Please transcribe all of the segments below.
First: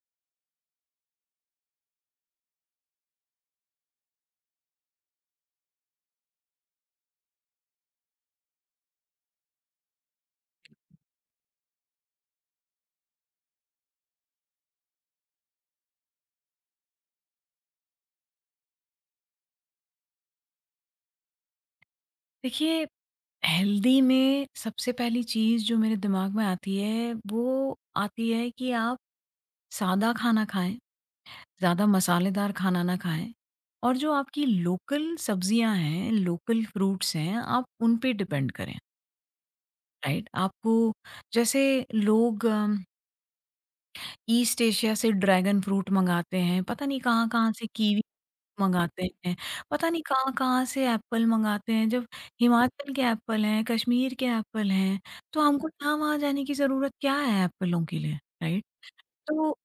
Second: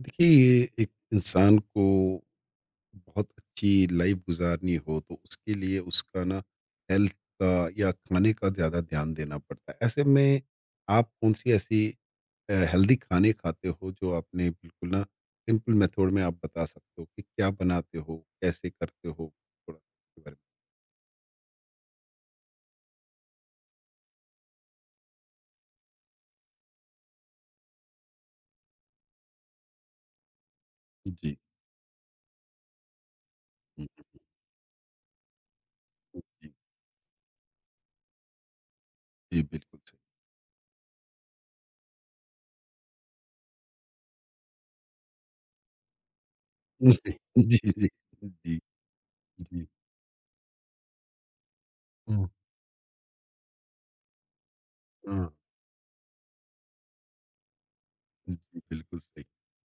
देखिए, ये एक इंसान को बहुत अच्छी लाइफ गुजारनी हो तो उसके लिए उसका ना हेल्थ का या खाने का ज़्यादा ध्यान देना पड़ता है। ऐसे में आप कौन सी ऐसी हेल्दी खाने खाते हो जो आपने बिल्कुल ना सिंपल मेथड में आप बता सकते हो कि क्या बनाते हो कैसे करते हो? थोड़ा इसके बारे देखिए, हेल्दी में सबसे पहली चीज़ जो मेरे दिमाग में आती है, वो आती है कि आप सादा खाना खाएँ, में। जी। ज़्यादा मसालेदार खाना ना खाएँ जी। और जो आपकी लोकल सब्जियाँ हैं, जी। लोकल फ्रूट्स हैं, आप उन पे डिपेंड करें, जी, बिल्कुल राइट? आपको जैसे लोग ईस्ट एशिया से ड्रैगन फ्रूट मँगाते हैं, पता नहीं सही। कहाँ-कहाँ जी। से जी। कीवी जी। मंगाते हैं। जी। पता नहीं कहाँ-कहाँ से एप्पल मंगाते हैं। जब हाँ। हिमाचल के एप्पल हैं, कश्मीर के एप्पल हैं, हाँ, तो हमको यहाँ वहाँ जाने की ज़रूरत क्या है एप्पलों के लिए, जी राइट? बिल्कुल सही। तो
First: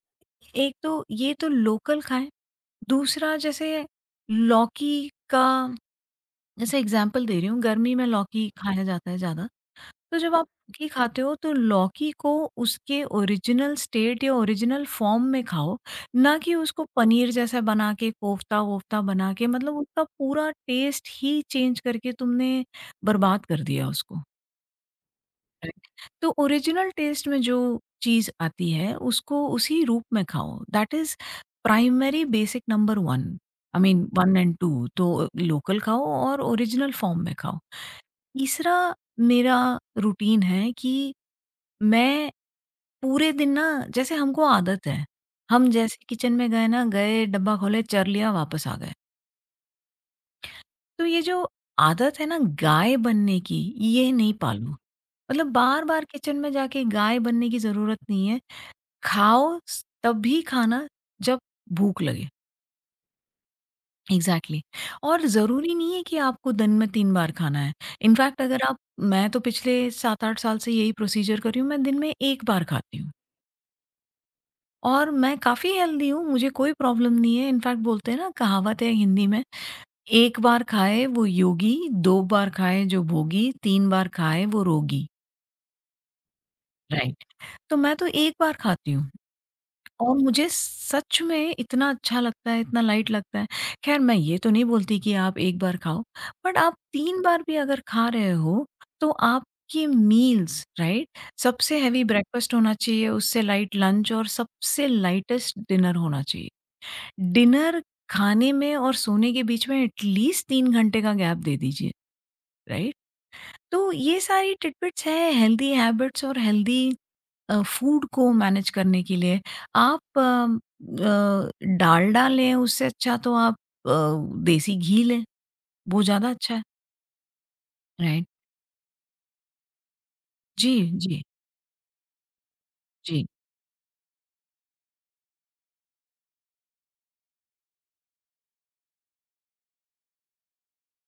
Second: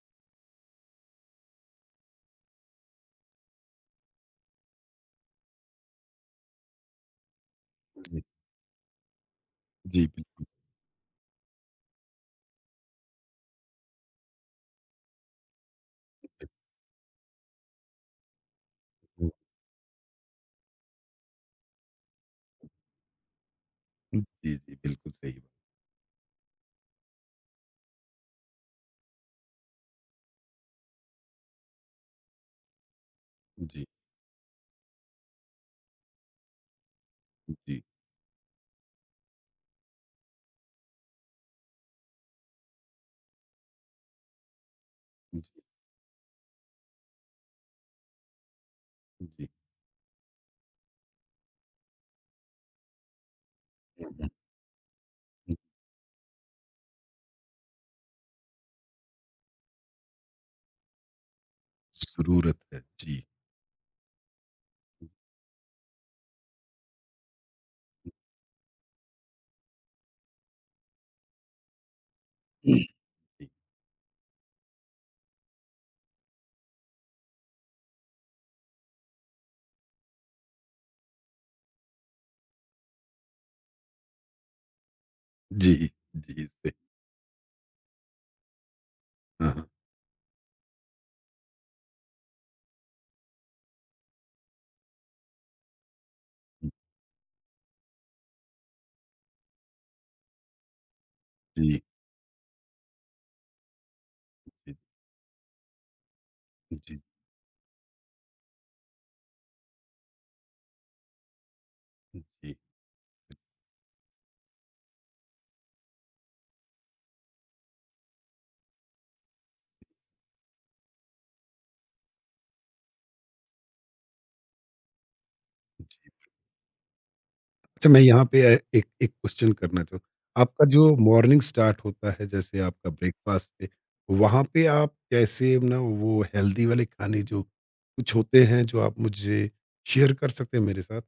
एक तो ये तो लोकल खाएँ, दूसरा जैसे लौकी का जैसे एग्ज़ाम्पल दे रही हूँ, गर्मी में जी। लौकी खाया जाता है ज़्यादा। जी तो जब बिल्कुल। आप लौकी खाते हो तो लौकी को उसके ओरिजिनल स्टेट या ओरिजिनल फॉर्म में खाओ, ना कि उसको पनीर जैसा बना के कोफ्ता-वोफ्ता बना के मतलब उसका पूरा टेस्ट ही चेंज करके तुमने बर्बाद कर दिया उसको, जी, जी, बिल्कुल सही बात। राइट? तो ओरिजिनल टेस्ट में जो चीज़ आती है उसको उसी रूप में खाओ, that is primary basic number 1। I जी, मीन 1 एंड 2 तो लोकल खाओ और ओरिजिनल फॉर्म में जी, खाओ। जी, जी। तीसरा मेरा रूटीन है कि मैं पूरे दिन ना जैसे हमको आदत है, हम जैसे किचन में गए ना, गए, डब्बा खोले, चर लिया, वापस आ गए। तो ये जो आदत है ना गाय बनने की, हुँ, ये हुँ, नहीं पालूँ। मतलब हुँ। बार-बार किचन में जाके गाय बनने की ज़रूरत नहीं है। खाओ स तभी खाना जब भूख लगे। ज़रूरत है। जी, एग्ज़ैक्टली। और ज़रूरी नहीं है कि आपको दिन में 3 बार खाना है। इनफैक्ट अगर आप मैं तो पिछले 7-8 साल से यही प्रोसीजर कर रही हूँ, मैं दिन में 1 बार खाती हूँ। जी, और मैं काफ़ी हेल्दी हूँ, मुझे कोई प्रॉब्लम नहीं है। इनफैक्ट बोलते हैं ना कहावत है हिंदी में, "1 बार खाए वो योगी, 2 बार खाए जो भोगी, 3 बार खाए वो रोगी।" जी, जी, सही। राइट? तो मैं तो 1 बार खाती हूँ हाँ, हाँ। और मुझे सच में इतना अच्छा लगता है, इतना लाइट लगता है। ख़ैर मैं ये तो नहीं बोलती कि आप 1 बार खाओ, बट आप 3 बार भी अगर खा रहे हो, तो आपकी मील्स राइट? सबसे जी, हेवी ब्रेकफ़ास्ट होना चाहिए, उससे लाइट लंच और जी, सबसे लाइटेस्ट डिनर होना चाहिए। जी, डिनर खाने में और सोने के बीच में एटलीस्ट 3 घंटे का गैप दे दीजिए, जी, जी। राइट? तो ये सारी टिटबिट्स हैं हेल्दी हैबिट्स और हेल्दी फूड को मैनेज करने के लिए। आप अ, डालडा लें उससे अच्छा तो आप अ, देसी घी लें, वो ज़्यादा अच्छा है, अच्छा, मैं यहाँ राइट? पे ए एक एक क्वेश्चन करना चाहूँ। आपका जी, जो जी, मॉर्निंग स्टार्ट होता है जैसे आपका जी। ब्रेकफ़ास्ट से, वहाँ पे आप कैसे ना वो हेल्दी वाले खाने जो कुछ होते हैं जो आप मुझे शेयर कर सकते हैं मेरे साथ?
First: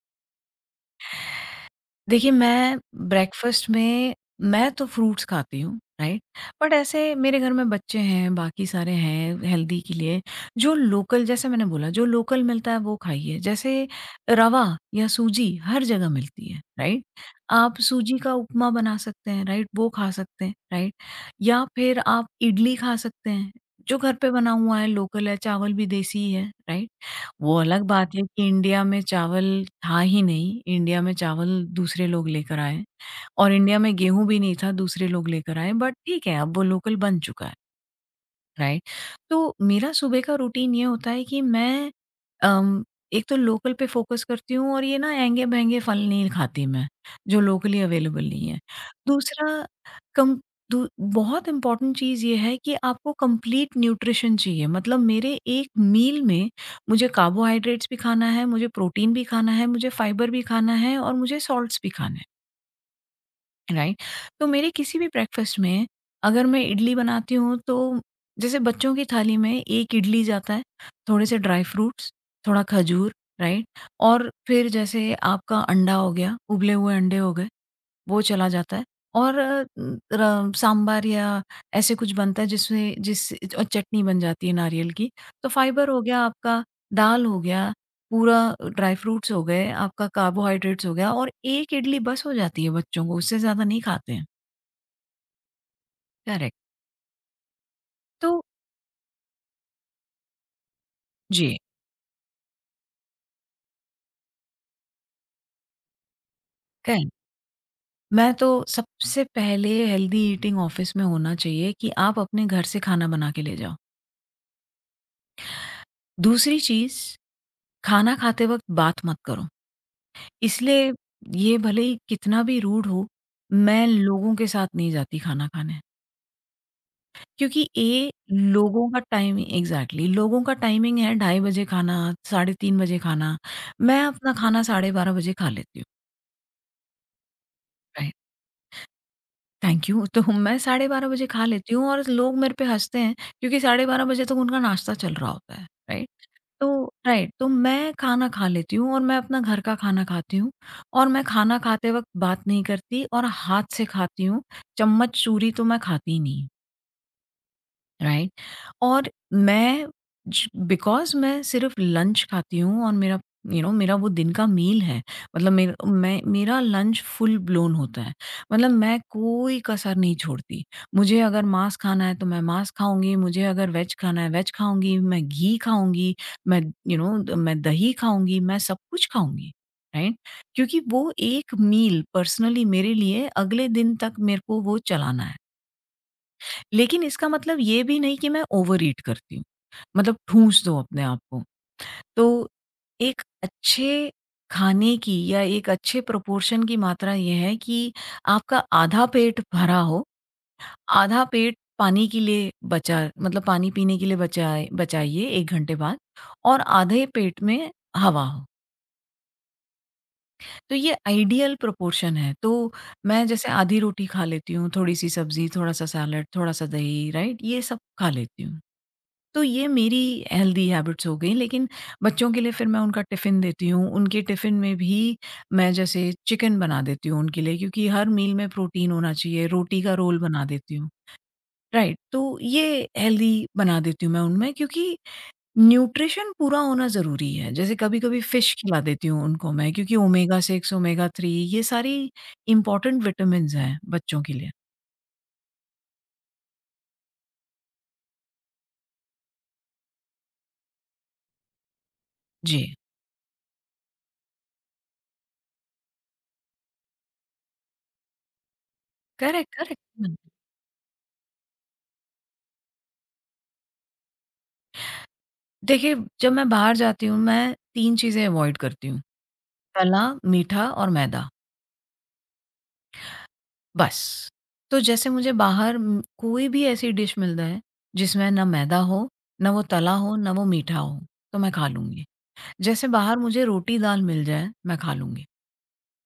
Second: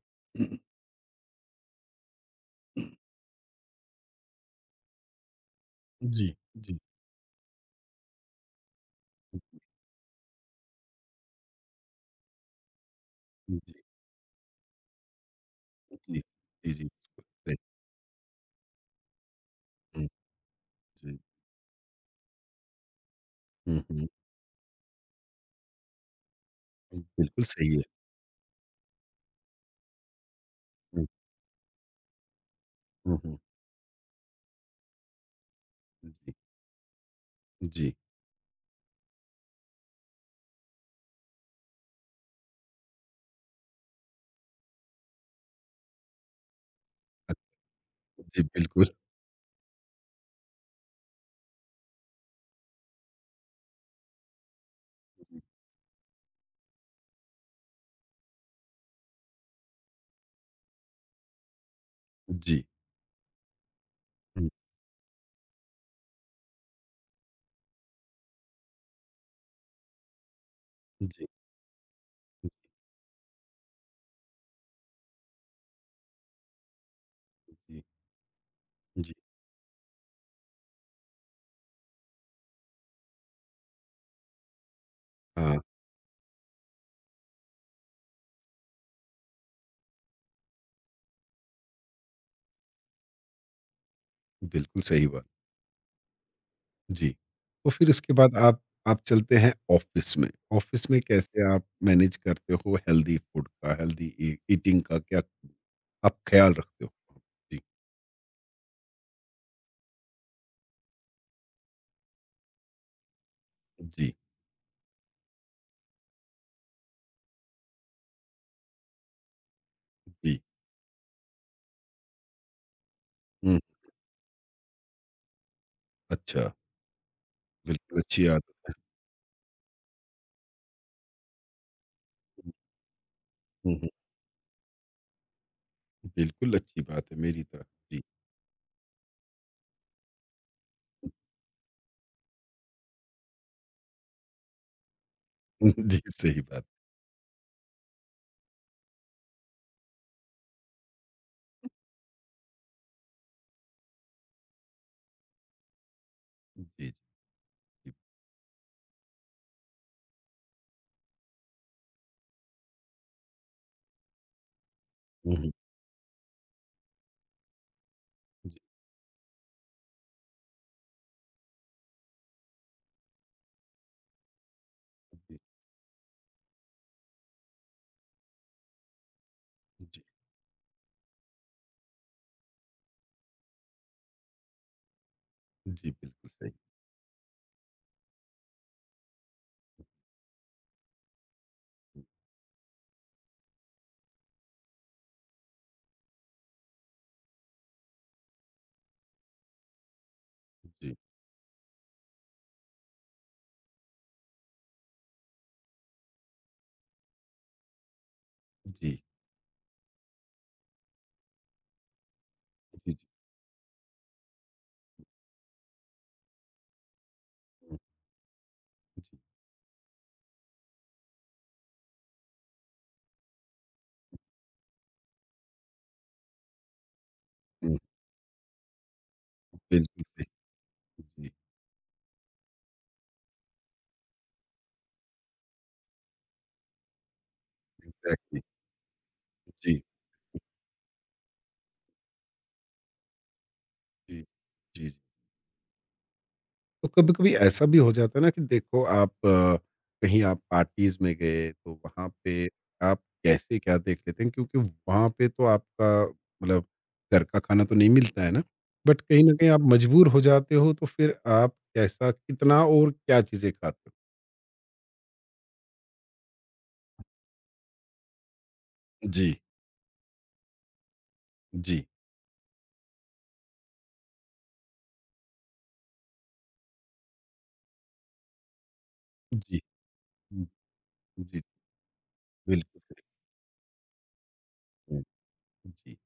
देखिए, मैं ब्रेकफ़ास्ट में मैं तो फ्रूट्स खाती हूँ, राइट? जी, बट जी, ऐसे मेरे घर में बच्चे हैं, बाकी सारे हैं जी, हेल्दी के लिए, जो लोकल जैसे मैंने बोला जो लोकल मिलता है वो खाइए। जी। जैसे रवा या सूजी हर जगह जी। मिलती है, जी, जी। राइट? बिल्कुल सही। आप सूजी का उपमा बना सकते हैं, राइट? वो हुँ, खा सकते हैं, राइट? जी। या फिर आप इडली खा सकते हैं, हुँ, जो हुँ। घर पे बना हुआ है, लोकल है, चावल भी देसी ही है, राइट? हुँ, बिल्कुल वो सही अलग है। बात है कि इंडिया में चावल था ही नहीं, इंडिया हुँ, में चावल दूसरे लोग लेकर आए हुँ। और इंडिया में गेहूँ भी नहीं था, दूसरे लोग लेकर आए बट ठीक जी, है, अब वो लोकल बन चुका है। जी। राइट। तो मेरा सुबह का रूटीन ये होता है कि मैं अम, एक तो लोकल पे फ़ोकस करती हूँ और ये ना महँगे-महँगे फल नहीं खाती मैं, अ, जो लोकली अवेलेबल जी, नहीं है। बिल्कुल। दूसरा कम दू बहुत इम्पोर्टेंट चीज़ ये है कि आपको कंप्लीट न्यूट्रिशन चाहिए मतलब मेरे एक मील में मुझे कार्बोहाइड्रेट्स भी खाना है, मुझे प्रोटीन भी खाना है, मुझे फाइबर भी खाना है और मुझे सॉल्ट्स भी खाने हैं। जी। राइट। तो हुँ, मेरे किसी भी ब्रेकफास्ट में अगर मैं इडली बनाती हूँ तो जैसे बच्चों की थाली में एक इडली जाता है, थोड़े जी, से ड्राई फ्रूट्स, थोड़ा खजूर, राइट। और फिर जैसे आपका अंडा हो गया, उबले हुए अंडे हो गए, जी, वो चला जाता है जी। और र सांभर या ऐसे कुछ बनता है जिसमें जिस और चटनी बन जाती है नारियल की। तो हाँ, फाइबर हो गया आपका, दाल हो गया, पूरा ड्राई फ्रूट्स हो गए, आपका कार्बोहाइड्रेट्स हो गया और 1 इडली बस हो जाती है बच्चों को, उससे ज़्यादा नहीं खाते हैं। बिल्कुल सही बात। करेक्ट। जी। तो फिर उसके तो बाद आप चलते हैं ऑफ़िस में। ऑफ़िस में कैसे जी, आप मैनेज करते हो हेल्दी फूड का, हेल्दी ई ईटिंग का क्या आप ख़्याल रखते हो? करेक्ट। जी, मैं तो सबसे पहले हेल्दी ईटिंग ऑफिस में होना चाहिए कि आप अपने घर से खाना बना के ले जाओ। जी, दूसरी चीज़, खाना खाते वक़्त बात मत करो। जी। इसलिए ये भले ही कितना भी रूड हो, हुँ, मैं लोगों के साथ नहीं जाती खाना खाने। अच्छा, क्योंकि बिल्कुल ये अच्छी आदत। लोगों का टाइम एग्ज़ैक्टली लोगों का टाइमिंग है ढाई बजे खाना, साढ़े 3 बजे खाना। हुँ, हुँ। मैं अपना खाना साढ़े 12 बजे खा लेती हूँ। बिल्कुल अच्छी बात है मेरी तरफ। जी। Thank you. तो मैं 12:30 बजे खा लेती हूँ और लोग मेरे पे हँसते हैं क्योंकि 12:30 बजे तक उनका नाश्ता चल रहा होता है, जी, राइट? सही बात। तो राइट, तो मैं खाना खा लेती हूँ और मैं अपना घर का खाना खाती हूँ और मैं खाना खाते वक़्त बात नहीं करती और हाथ से खाती हूँ, चम्मच-छुरी तो मैं खाती ही नहीं। जी, जी। राइट। और मैं बिकॉज मैं सिर्फ लंच खाती हूँ और मेरा यू you नो know, मेरा वो दिन का मील है हुँ, हुँ। मतलब मेरा लंच फुल ब्लोन होता है, जी, मतलब मैं कोई कसर नहीं छोड़ती, मुझे अगर मांस खाना है तो मैं मांस खाऊंगी, मुझे अगर वेज खाना है वेज खाऊंगी, मैं जी, घी खाऊंगी, मैं यू you नो मैं दही खाऊंगी, मैं सब कुछ खाऊंगी, जी, राइट। क्योंकि वो एक मील पर्सनली मेरे लिए अगले दिन तक मेरे को वो चलाना है। जी, बिल्कुल सही। लेकिन इसका मतलब ये भी नहीं कि मैं ओवरईट करती हूँ, मतलब ठूँस दो अपने आप को। तो एक अच्छे खाने की या एक अच्छे प्रोपोर्शन की मात्रा ये है कि आपका आधा पेट भरा हो, जी, आधा पेट पानी के लिए बचा मतलब पानी पीने के लिए बचाए बचाइए 1 घंटे बाद और आधे पेट में हवा हो। जी, तो ये आइडियल प्रोपोर्शन है। तो जी, जी। मैं जैसे आधी रोटी खा लेती हूँ, थोड़ी-सी सब्ज़ी, थोड़ा-सा सैलेड, थोड़ा-सा दही, राइट? ये हुँ, सब खा लेती हूँ। जी, तो ये मेरी हेल्दी हैबिट्स हो गई लेकिन बच्चों के लिए फिर मैं उनका टिफ़िन देती हूँ। उनके टिफ़िन में भी मैं जैसे चिकन बना देती हूँ उनके लिए हुँ, क्योंकि हर मील में प्रोटीन होना चाहिए, रोटी का बिल्कुल रोल सही। बना देती हूँ। जी, राइट, तो ये हेल्दी बना देती हूँ मैं उनमें क्योंकि न्यूट्रिशन पूरा होना ज़रूरी है। जैसे कभी-कभी एग्ज़ैक्टली। फ़िश खिला देती हूँ उनको मैं जी, क्योंकि ओमेगा 6, ओमेगा 3 ये सारी इम्पोर्टेंट विटामिन्स हैं जी, बच्चों के लिए। जी, जी। तो कभी-कभी ऐसा भी हो जाता है ना कि देखो आप कहीं आप पार्टीज़ में गए तो वहाँ पे जी। आप कैसे क्या देख लेते हैं? क्योंकि वहाँ पे तो आपका मतलब घर का खाना तो नहीं मिलता है ना? बट कहीं न कहीं करेक्ट, आप करेक्ट। मजबूर हुँ। हो जाते हो तो फिर आप कैसा कितना और क्या चीज़ें खाते हो? देखिए, जब मैं बाहर जाती हूँ, मैं 3 चीज़ें अवॉइड करती हूँ। जी। तला, मीठा और मैदा, जी, बस। तो जैसे मुझे बाहर कोई भी ऐसी डिश मिल जाए, जिसमें ना मैदा हो, ना जी। वो तला हो, ना वो हुँ, मीठा हो, तो जी, मैं खा लूँगी। बिल्कुल जैसे सही। बाहर मुझे रोटी-दाल मिल जाए, मैं खा लूँगी, हुँ, जी,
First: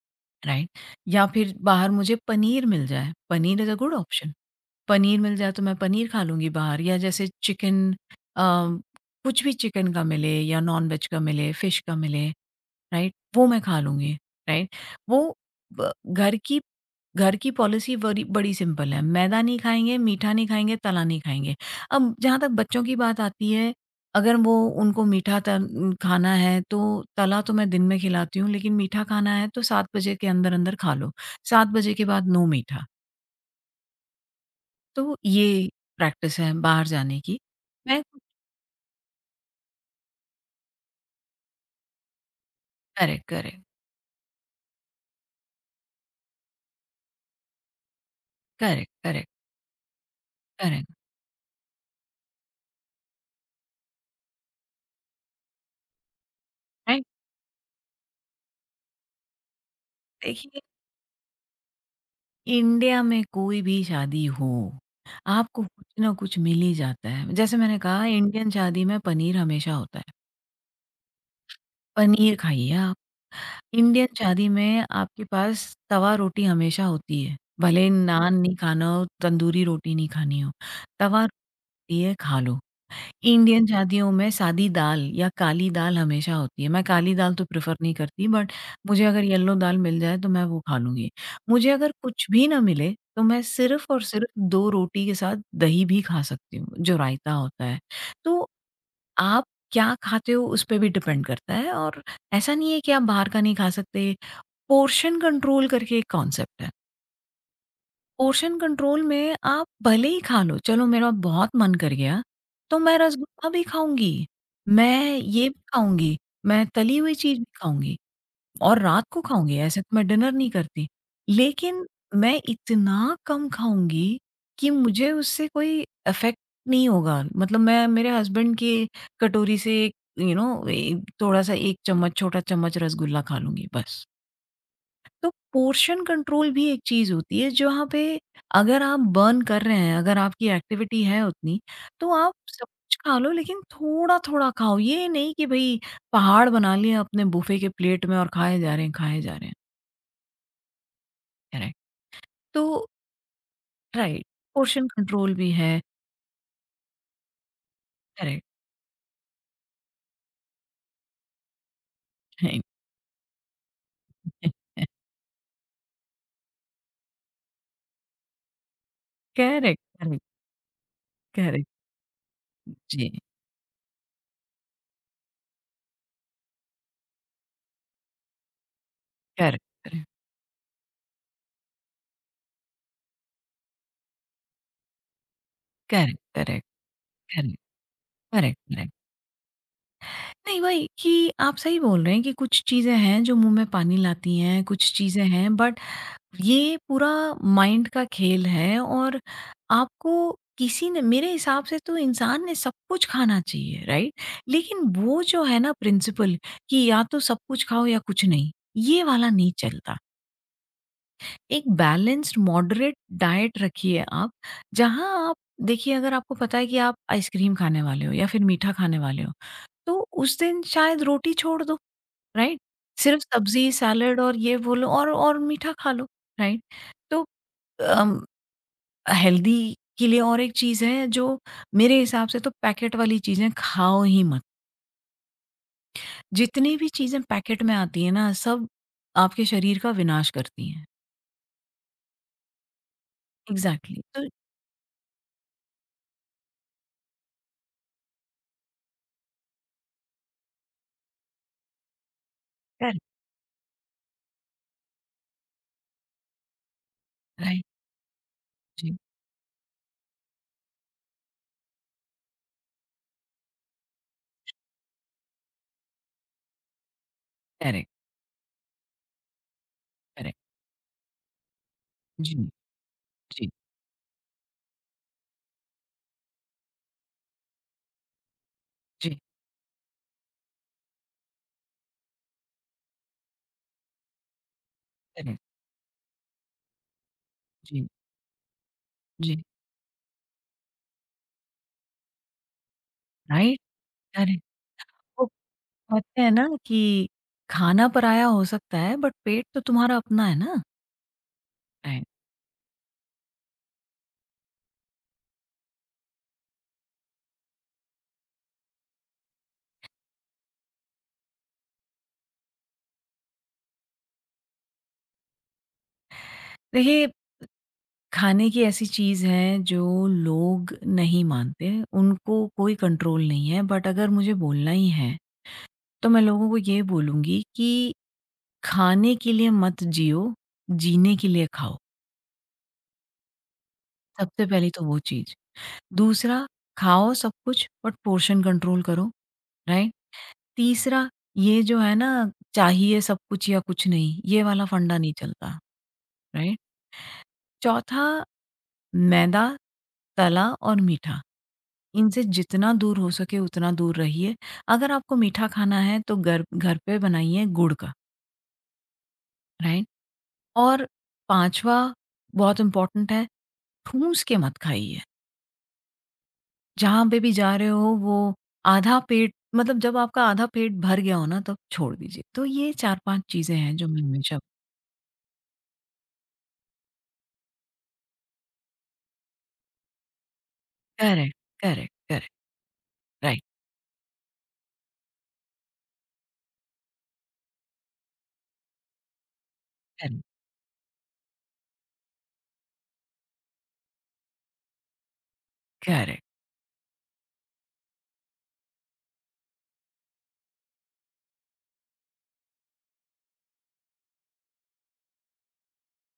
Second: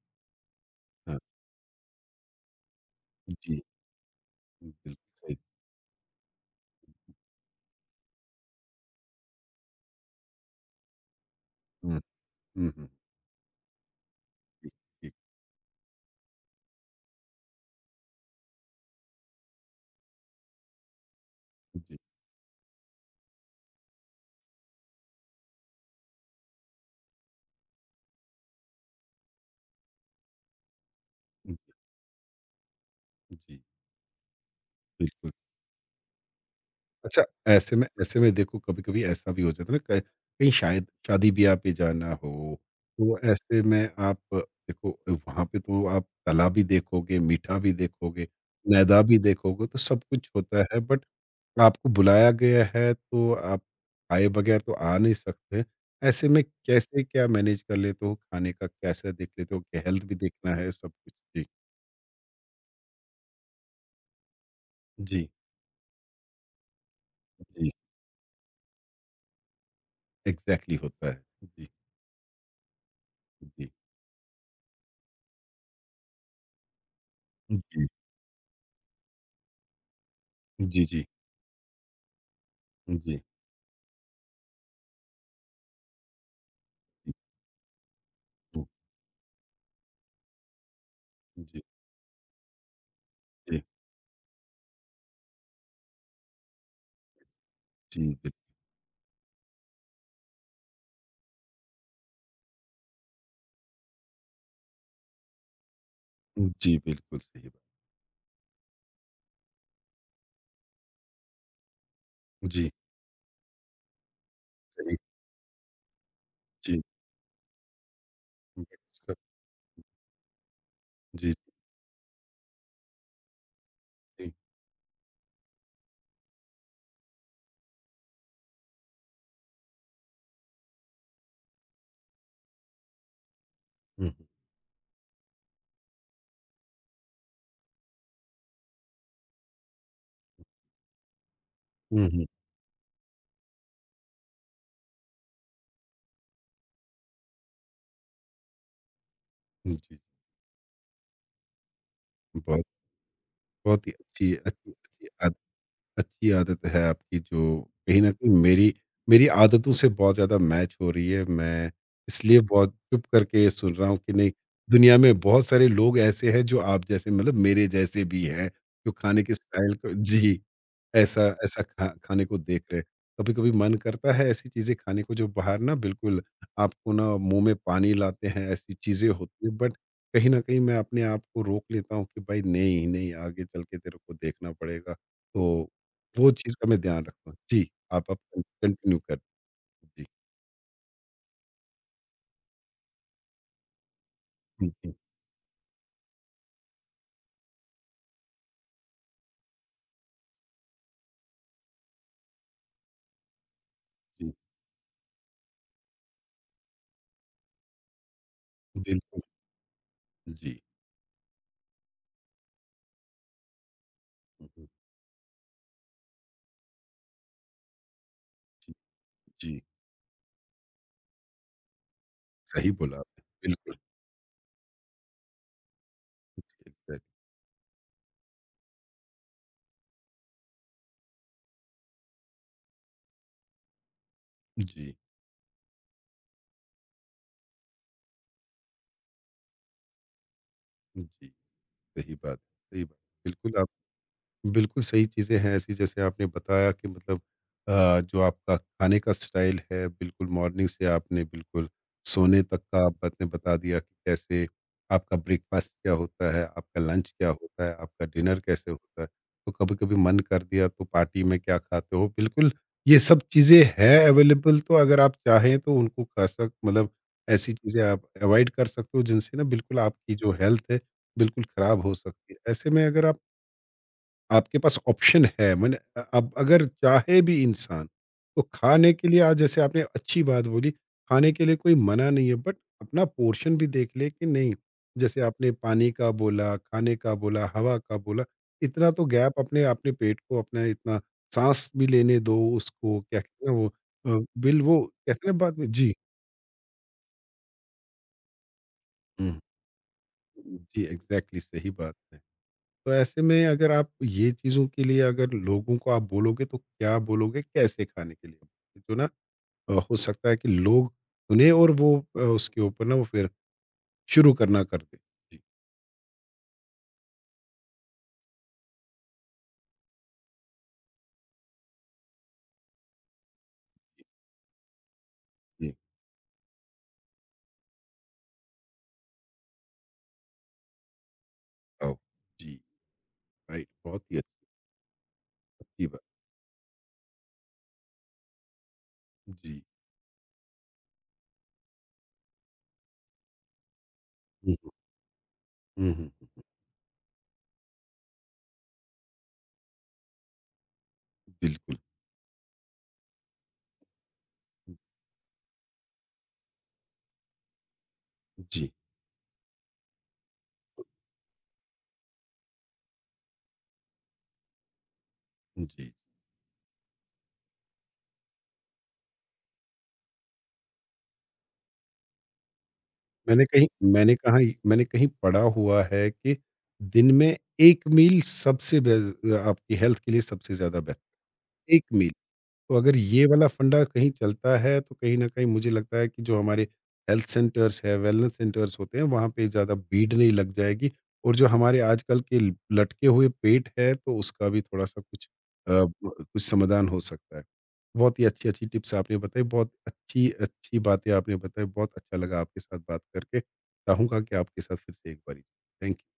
राइट? हाँ, या फिर बाहर मुझे पनीर मिल जाए, पनीर जी, इज़ अ गुड ऑप्शन। बिल्कुल पनीर मिल सही। जाए, तो मैं पनीर खा लूँगी बाहर या जैसे चिकन अ, कुछ भी चिकन का मिले या नॉन-वेज का मिले, फिश का हुँ, मिले, हुँ, राइट? वो मैं खा लूँगी, ठीक, राइट? ठीक, वो ब घर की पॉलिसी बड़ी बड़ी सिंपल है, मैदा नहीं खाएँगे, मीठा नहीं खाएँगे, तला नहीं खाएँगे। जी, अब जहाँ तक बच्चों की बात आती है, अगर वो उनको खाना है तो तला तो मैं दिन में खिलाती हूँ, लेकिन मीठा खाना है तो 7 बजे के अंदर-अंदर खा लो, हुँ, 7 बजे के बाद नो मीठा। जी, तो बिल्कुल। ये प्रैक्टिस है बाहर जाने अच्छा, की। ऐसे में मैं ऐसे में देखो कभी-कभी ऐसा भी हो जाता है ना क कहीं शायद शादी-ब्याह पे जाना हो, तो करेक्ट, ऐसे करेक्ट, में आप देखो वहाँ पे तो आप तला भी देखोगे, मीठा भी देखोगे, करेक्ट, मैदा भी करेक्ट, देखोगे, तो सब कुछ होता है करेक्ट, बट आपको बुलाया गया है तो आप आए बगैर तो आ नहीं सकते। ऐसे में कैसे राइट? क्या मैनेज कर लेते हो? खाने का कैसे देख लेते हो? कि हेल्थ भी देखना देखिए, है सब कुछ? जी। इंडिया में कोई भी शादी हो, जी। आपको कुछ ना कुछ मिल ही जाता है। जैसे जी, मैंने कहा इंडियन शादी में पनीर हमेशा होता है, एग्ज़ैक्टली होता है। जी, जी। पनीर खाइए आप। इंडियन शादी में आपके पास तवा रोटी हमेशा होती है, जी, भले नान नहीं खाना हो, तंदूरी रोटी नहीं खानी हो, जी, जी। तवा रोटी है खा लो। जी। इंडियन शादियों में सादी दाल या काली दाल हमेशा होती है। मैं जी, काली दाल तो प्रेफ़र नहीं करती बट हुँ, मुझे अगर येलो दाल मिल जाए तो मैं वो खा लूँगी। जी, मुझे अगर कुछ भी ना मिले तो मैं जी, सिर्फ़ और सिर्फ़ 2 रोटी के साथ दही भी खा सकती हूँ, जो रायता होता है। जी, बिल तो आप क्या खाते हो उस पे भी डिपेंड करता है और ऐसा नहीं है कि आप बाहर का नहीं खा सकते, पोर्शन कंट्रोल करके एक कॉन्सेप्ट है। जी, बिल्कुल सही बात। पोर्शन कंट्रोल में आप भले ही खा लो, चलो मेरा बहुत मन कर गया, जी, तो मैं रसगुल्ला भी खाऊँगी, सही मैं ये भी खाऊँगी, मैं जी, तली हुई चीज़ भी खाऊँगी और रात उसका को खाऊँगी, ऐसे तो मैं डिनर नहीं करती। जी, लेकिन मैं इतना कम खाऊँगी जी, कि मुझे उससे कोई इफ़ेक्ट नहीं होगा, मतलब मैं मेरे हस्बैंड की कटोरी से थोड़ा-सा 1 चम्मच छोटा चम्मच रसगुल्ला खा लूँगी, बस। हुँ, हुँ, तो पोर्शन कंट्रोल भी एक चीज़ होती है जहाँ पे अगर आप बर्न कर रहे हैं, अगर आपकी एक्टिविटी है उतनी, हुँ, तो हुँ, आप सब कुछ खा लो लेकिन थोड़ा-थोड़ा खाओ। ये नहीं कि भई पहाड़ बना लिए अपने बुफे के प्लेट में और खाए जा रहे हैं, खाए जा रहे हैं। हुँ, जी, करेक्ट। तो बहुत बहुत ही राइट, अच्छी अच्छी पोर्शन अच्छी कंट्रोल आद भी है। अच्छी आदत है आपकी जो कहीं न कहीं करेक्ट। मेरी मेरी आदतों से बहुत ज़्यादा मैच हो रही है। मैं इसलिए बहुत चुप करके सुन रहा हूँ कि नहीं, दुनिया में बहुत सारे लोग ऐसे हैं जो आप जैसे मतलब मेरे जैसे भी हैं, जो खाने के स्टाइल करेक्ट, को करेक्ट, जी। ऐसा ऐसा करेक्ट। खा खाने को देख रहे हैं। जी, कभी-कभी मन करता है ऐसी चीज़ें खाने को जो बाहर ना बिल्कुल आपको ना मुँह में पानी लाते हैं, ऐसी चीज़ें होती हैं करेक्ट, बट करेक्ट, कहीं न कहीं मैं अपने आप को रोक लेता हूँ कि भाई नहीं, नहीं आगे चल के तेरे को देखना पड़ेगा। तो करेक्ट, वो चीज़ करेक्ट, का मैं ध्यान रखता हूँ। करेक्ट, जी, आप अब कं करेक्ट, करेक्ट। कंटिन्यू कर। जी, नहीं वही कि आप सही बोल रहे हैं कि कुछ चीज़ें हैं जो मुँह में पानी लाती हैं, हुँ, कुछ हुँ, चीज़ें हैं बट ये पूरा माइंड का खेल है और आपको किसी ने मेरे हिसाब से तो इंसान ने सब कुछ खाना चाहिए, राइट? जी, लेकिन वो जो है ना प्रिंसिपल कि या तो सब कुछ खाओ या कुछ नहीं, ये बिल्कुल, वाला नहीं चलता। जी, एक बैलेंस्ड मॉडरेट डाइट रखिए आप, हुँ, हुँ, जहाँ आप देखिए अगर आपको पता है कि आप आइसक्रीम खाने वाले हो या फिर मीठा जी, खाने वाले हो, जी, तो उस दिन शायद रोटी छोड़ दो। राइट? सही बोला सिर्फ़ आपने, सब्ज़ी, बिल्कुल, सैलेड और ये वो लो और मीठा खा लो, जी, राइट? एग्ज़ैक्ट तो अम, हेल्दी के लिए और एक चीज़ है जो मेरे हिसाब से तो पैकेट वाली चीज़ें खाओ ही मत। जी, जितनी भी चीज़ें पैकेट में आती हैं ना, सब आपके शरीर का विनाश करती हैं। जी, सही बात, बिल्कुल आप एग्ज़ैक्टली। तो बिल्कुल सही चीज़ें हैं ऐसी जैसे आपने बताया कि मतलब जो आपका खाने का स्टाइल है बिल्कुल मॉर्निंग से आपने बिल्कुल सोने तक का करेक्ट, आपने बता दिया कि कैसे आपका ब्रेकफास्ट क्या होता है, आपका लंच क्या होता राइट, है, आपका डिनर कैसे जी, होता है। तो कभी-कभी मन कर दिया तो पार्टी में क्या खाते हो, बिल्कुल ये सब चीज़ें हैं अवेलेबल। तो अगर आप चाहें तो उनको खा सक मतलब ऐसी चीज़ें करेक्ट, आप अवॉइड कर सकते हो जिनसे ना बिल्कुल आपकी जो करेक्ट, हेल्थ है, बिल्कुल खराब हो सकती जी, है। ऐसे में अगर आप जी, आपके पास ऑप्शन है। मैंने अब अगर चाहे भी इंसान तो खाने के लिए जी, आज जैसे आपने अच्छी बात बोली, खाने के लिए कोई मना नहीं है बट अपना पोर्शन भी देख ले कि नहीं। जैसे करेक्ट, आपने पानी का बोला खाने का बोला हवा जी, का बोला, इतना तो गैप जी, अपने अपने पेट को अपना इतना सांस भी लेने दो उसको क्या कहते हैं राइट, वो, करेक्ट। बिल वो वो कहते हैं ना बात में। जी। कहते हैं ना कि खाना पराया हो सकता है बट हम्म, पेट तो तुम्हारा अपना है ना? जी एग्जैक्टली सही बात राइट। है। तो ऐसे में अगर आप ये चीज़ों के लिए अगर लोगों को आप बोलोगे तो क्या बोलोगे, कैसे खाने के लिए? तो ना हो सकता है कि लोग सुने और वो उसके ऊपर ना वो फिर शुरू करना कर दें। जी। देखिए, खाने की ऐसी चीज़ है जो लोग नहीं मानते, उनको कोई कंट्रोल नहीं है बट अगर मुझे बोलना ही है, जी। तो मैं लोगों को ये बोलूँगी कि खाने के लिए मत जियो, जीने के लिए खाओ। ओ। जी, राइट, बहुत ही अच्छी सबसे पहली तो वो चीज़। अच्छी बात। दूसरा, खाओ सब कुछ बट पोर्शन कंट्रोल करो, जी। राइट? तीसरा, ये जो है ना चाहिए सब कुछ या कुछ नहीं, ये हुँ, वाला फंडा नहीं चलता, हुँ, राइट? चौथा, मैदा, तला और मीठा, बिल्कुल। इनसे जितना दूर हो सके उतना दूर रहिए। अगर आपको मीठा खाना है तो घर घर पे बनाइए गुड़ का, जी, राइट? और पाँचवा बहुत इम्पोर्टेंट है, ठूँस के मत खाइए। जी। जहाँ पे भी जा रहे हो वो आधा पेट मतलब जब आपका आधा पेट भर गया हो ना तब छोड़ दीजिए। तो ये 4-5 मैंने चीज़ें कहीं हैं जो मैं मैंने कहा हमेशा मैंने कहीं पढ़ा हुआ है कि दिन में 1 मील सबसे बे आपकी हेल्थ के लिए सबसे ज़्यादा करेक्ट, बेहतर 1 करेक्ट, मील। करेक्ट, तो अगर ये राइट, वाला फंडा कहीं चलता है तो कहीं न कहीं मुझे लगता है कि जो हमारे हेल्थ सेंटर्स है, वेलनेस सेंटर्स होते हैं वहाँ पे ज़्यादा भीड़ करेक्ट, नहीं लग जाएगी और जो हमारे आजकल के ल लटके हुए पेट है तो उसका भी थोड़ा-सा कुछ अ, ब करेक्ट। कुछ समाधान हो सकता है। बहुत ही अच्छी-अच्छी टिप्स आपने बताई, बहुत अच्छी-अच्छी बातें आपने बताई, बहुत अच्छा लगा आपके साथ बात करके। चाहूँगा कि आपके साथ फिर से एक बारी। Thank you.